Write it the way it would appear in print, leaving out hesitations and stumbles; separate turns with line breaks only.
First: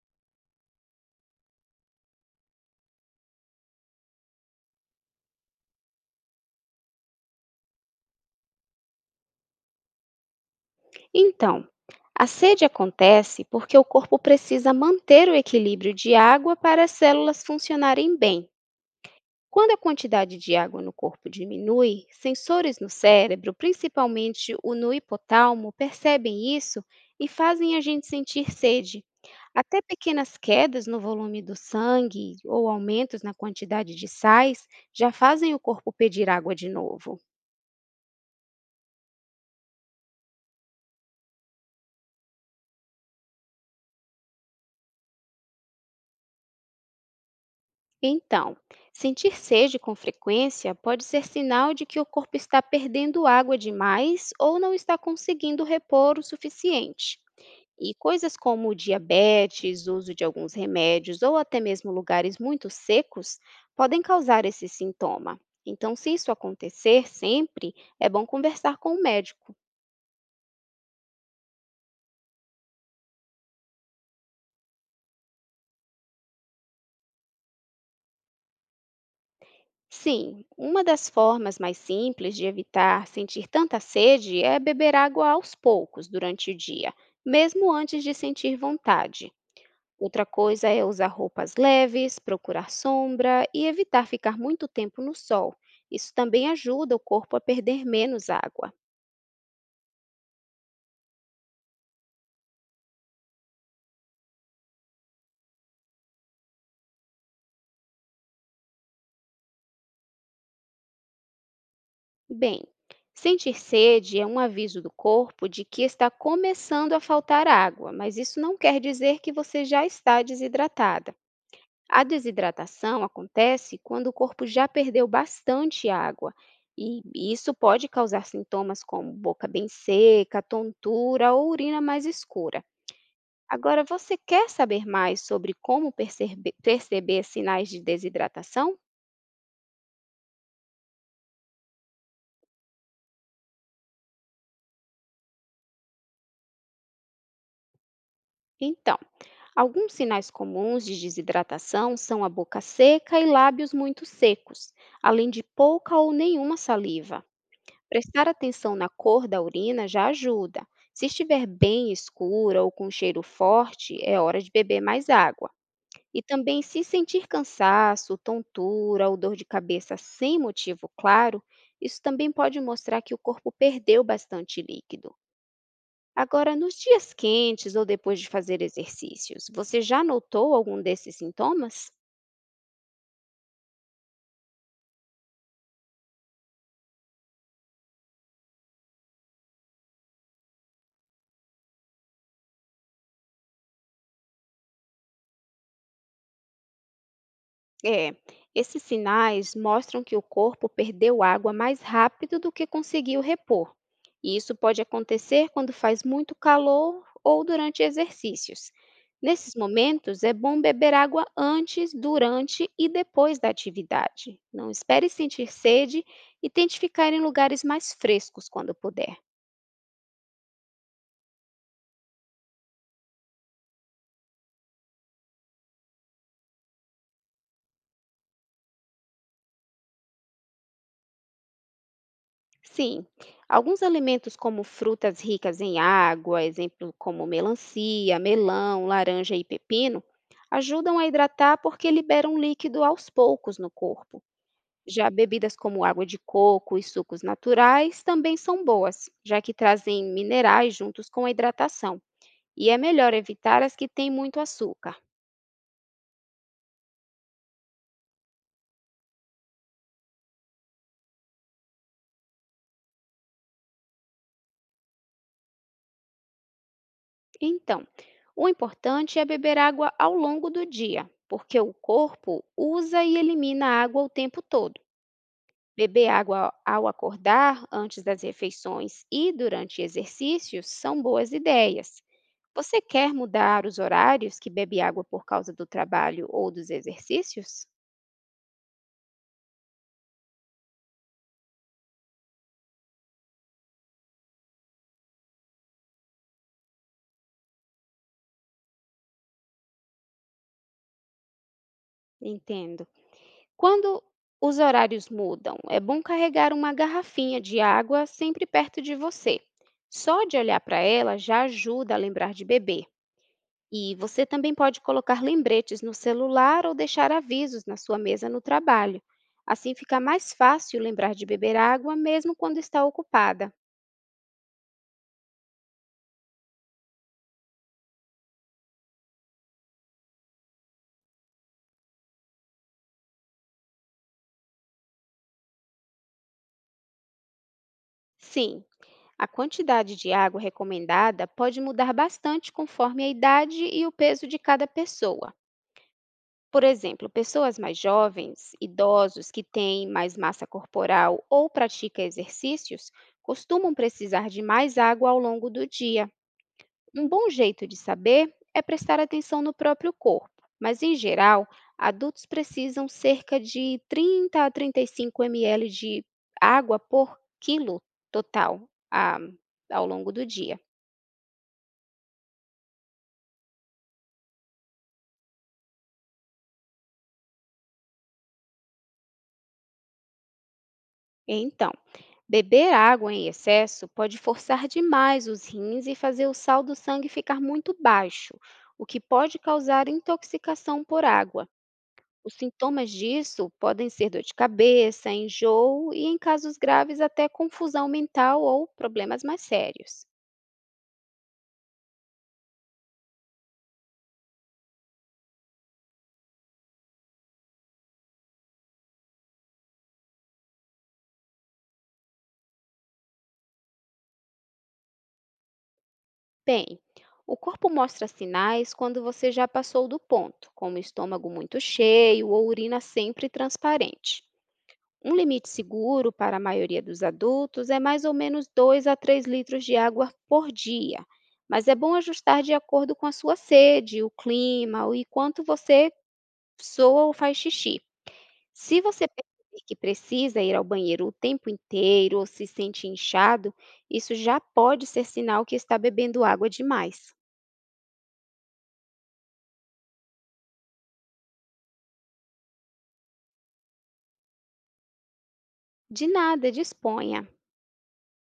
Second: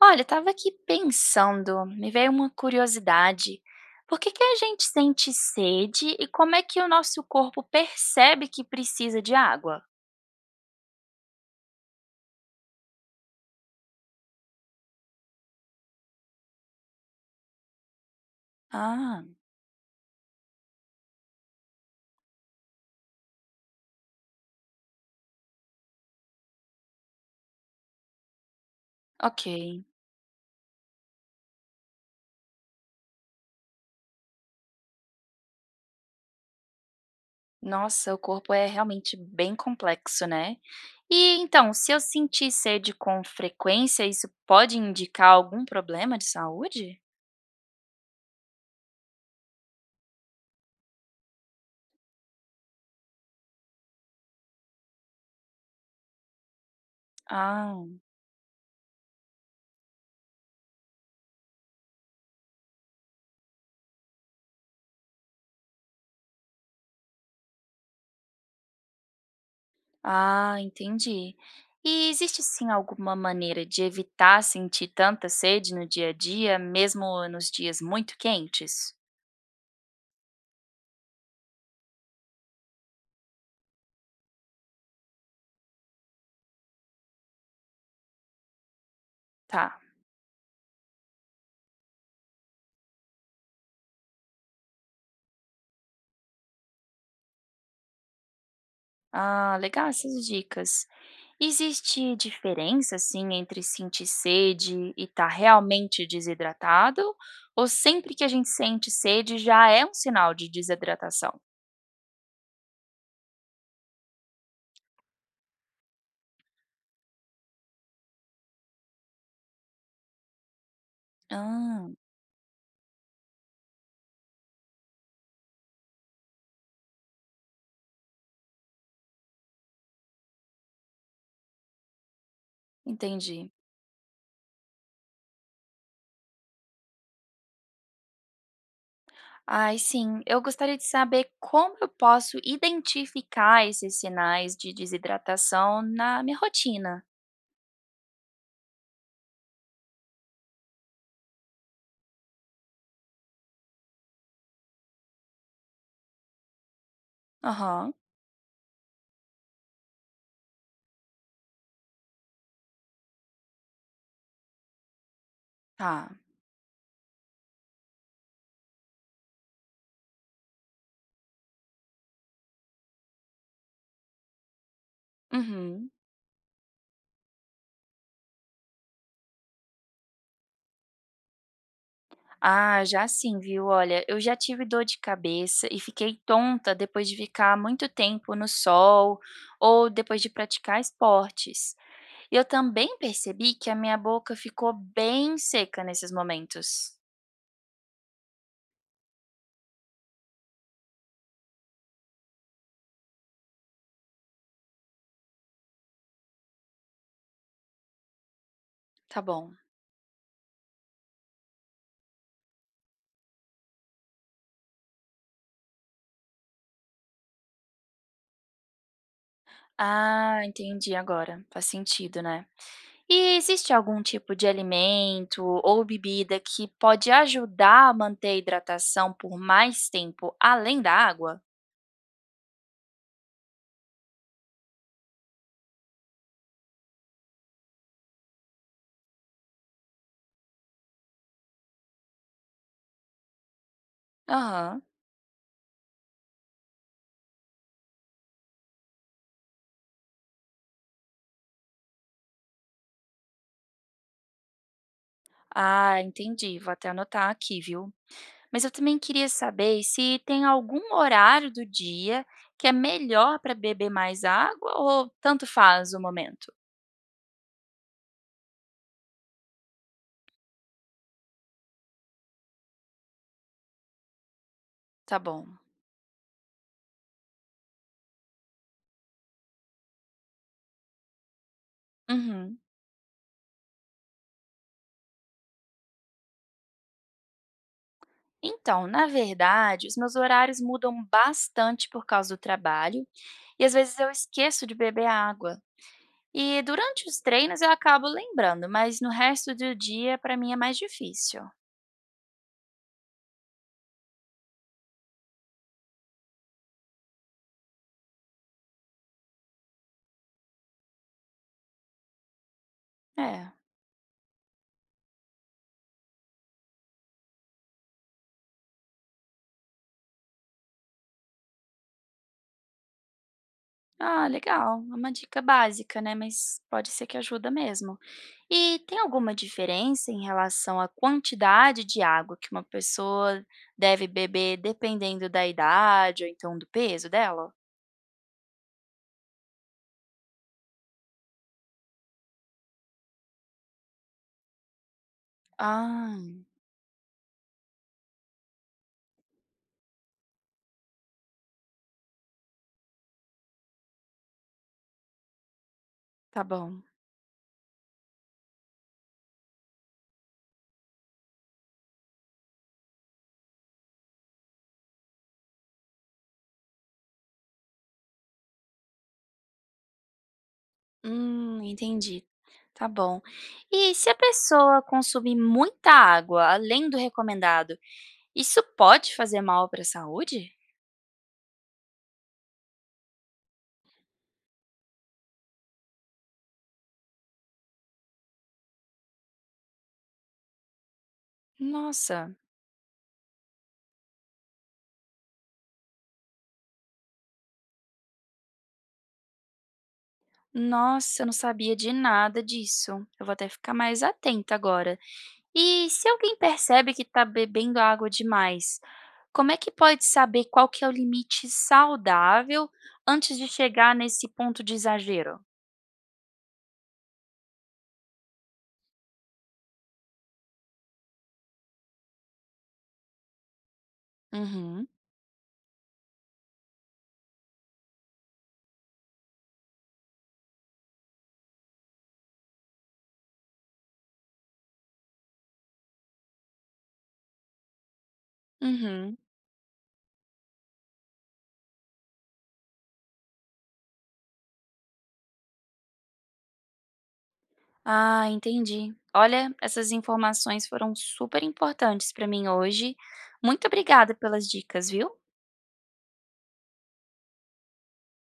Olha, eu estava aqui pensando, me veio uma curiosidade. Por que que a gente sente sede e como é que o nosso corpo percebe que precisa de água?
Então, a sede acontece porque o corpo precisa manter o equilíbrio de água para as células funcionarem bem.
Ah,
Quando a quantidade de água no corpo diminui, sensores no cérebro, principalmente o no hipotalmo, percebem isso e fazem a gente sentir sede.
ok.
Até pequenas quedas no volume do sangue ou aumentos na quantidade de sais já fazem o corpo pedir água de novo.
Nossa, o corpo é realmente bem complexo, né? E então, se eu sentir sede com frequência, isso pode indicar algum problema de saúde?
Então, sentir sede com frequência pode ser sinal de que o corpo está perdendo água demais ou não está conseguindo repor o suficiente.
Ah.
E coisas como diabetes, uso de alguns remédios ou até mesmo lugares muito secos podem causar esse sintoma. Então, se isso acontecer sempre, é bom conversar com o médico.
Ah, entendi. E existe sim alguma maneira de evitar sentir tanta sede no dia a dia, mesmo nos dias muito quentes?
Sim, uma das formas mais simples de evitar sentir tanta sede é beber água aos poucos durante o dia, mesmo antes de sentir vontade.
Tá.
Outra coisa é usar roupas leves, procurar sombra e evitar ficar muito tempo no sol. Isso também ajuda o corpo a perder menos água.
Ah, legal essas dicas. Existe diferença assim entre sentir sede e estar realmente desidratado? Ou sempre que a gente sente sede já é um sinal de desidratação?
Bem, sentir sede é um aviso do corpo de que está começando a faltar água, mas isso não quer dizer que você já está desidratada.
Ah,
A desidratação acontece quando o corpo já perdeu bastante água, e isso pode causar sintomas como boca bem seca, tontura ou urina mais escura.
entendi.
Agora, você quer saber mais sobre como perceber sinais de desidratação?
Ai, sim. Eu gostaria de saber como eu posso identificar esses sinais de desidratação na minha rotina.
Então, alguns sinais comuns de desidratação são a boca seca e lábios muito secos, além de pouca ou nenhuma saliva.
Aham,
Prestar atenção na cor da urina já ajuda. Se estiver bem escura ou com um cheiro forte, é hora de beber mais água.
tá.
E também, se sentir cansaço, tontura ou dor de cabeça sem motivo claro, isso também pode mostrar que o corpo perdeu bastante líquido.
Uhum.
Agora, nos dias quentes ou depois de fazer exercícios, você já notou algum desses sintomas?
Ah, já sim, viu? Olha, eu já tive dor de cabeça e fiquei tonta depois de ficar muito tempo no sol ou depois de praticar esportes. Eu também percebi que a minha boca ficou bem seca nesses momentos.
É, esses sinais mostram que o corpo perdeu água mais rápido do que conseguiu repor. E isso pode acontecer quando faz muito calor ou durante exercícios.
Tá bom.
Nesses momentos, é bom beber água antes, durante e depois da atividade. Não espere sentir sede e tente ficar em lugares mais frescos quando puder.
Ah, entendi agora. Faz sentido, né? E existe algum tipo de alimento ou bebida que pode ajudar a manter a hidratação por mais tempo além da água?
Sim, alguns alimentos como frutas ricas em água, exemplo como melancia, melão, laranja e pepino, ajudam a hidratar porque liberam líquido aos poucos no corpo.
Aham.
Já bebidas como água de coco e sucos naturais também são boas, já que trazem minerais juntos com a hidratação. E é melhor evitar as que têm muito açúcar.
Ah, entendi. Vou até anotar aqui, viu? Mas eu também queria saber se tem algum horário do dia que é melhor para beber mais água ou tanto faz o momento?
Então, o importante é beber água ao longo do dia, porque o corpo usa e elimina água o tempo todo.
Tá bom.
Beber água ao acordar, antes das refeições e durante exercícios são boas ideias.
Uhum.
Você quer mudar os horários que bebe água por causa do trabalho ou dos exercícios?
Então, na verdade, os meus horários mudam bastante por causa do trabalho e às vezes eu esqueço de beber água. E durante os treinos eu acabo lembrando, mas no resto do dia para mim é mais difícil.
Entendo. Quando os horários mudam, é bom carregar uma garrafinha de água sempre perto de você. Só de olhar para ela já ajuda a lembrar de beber.
É.
E você também pode colocar lembretes no celular ou deixar avisos na sua mesa no trabalho. Assim fica mais fácil lembrar de beber água mesmo quando está ocupada.
Ah, legal. É uma dica básica, né? Mas pode ser que ajuda mesmo. E tem alguma diferença em relação à quantidade de água que uma pessoa deve beber dependendo da idade ou então do peso dela?
Sim, a quantidade de água recomendada pode mudar bastante conforme a idade e o peso de cada pessoa.
Ah,
Por exemplo, pessoas mais jovens, idosos que têm mais massa corporal ou praticam exercícios costumam precisar de mais água ao longo do dia.
tá bom.
Um bom jeito de saber é prestar atenção no próprio corpo, mas em geral, adultos precisam cerca de 30 a 35 ml de água por quilo total ao longo do dia.
Entendi. Tá bom. E se a pessoa consumir muita água além do recomendado, isso pode fazer mal para a saúde?
Então, beber água em excesso pode forçar demais os rins e fazer o sal do sangue ficar muito baixo, o que pode causar intoxicação por água.
Nossa,
Os sintomas disso podem ser dor de cabeça, enjoo e, em casos graves, até confusão mental ou problemas mais sérios.
nossa, eu não sabia de nada disso. Eu vou até ficar mais atenta agora. E se alguém percebe que está bebendo água demais, como é que pode saber qual que é o limite saudável antes de chegar nesse ponto de exagero?
Bem, o corpo mostra sinais quando você já passou do ponto, como estômago muito cheio ou urina sempre transparente.
Uhum,
Um limite seguro para a maioria dos adultos é mais ou menos 2 a 3 litros de água por dia, mas é bom ajustar de acordo com a sua sede, o clima e quanto você soa ou faz xixi. Se você
uhum.
perceber que precisa ir ao banheiro o tempo inteiro ou se sente inchado, isso já pode ser sinal que está bebendo água demais.
Ah, entendi. Olha, essas informações foram super importantes para mim hoje. Muito obrigada pelas dicas, viu?
De nada, disponha.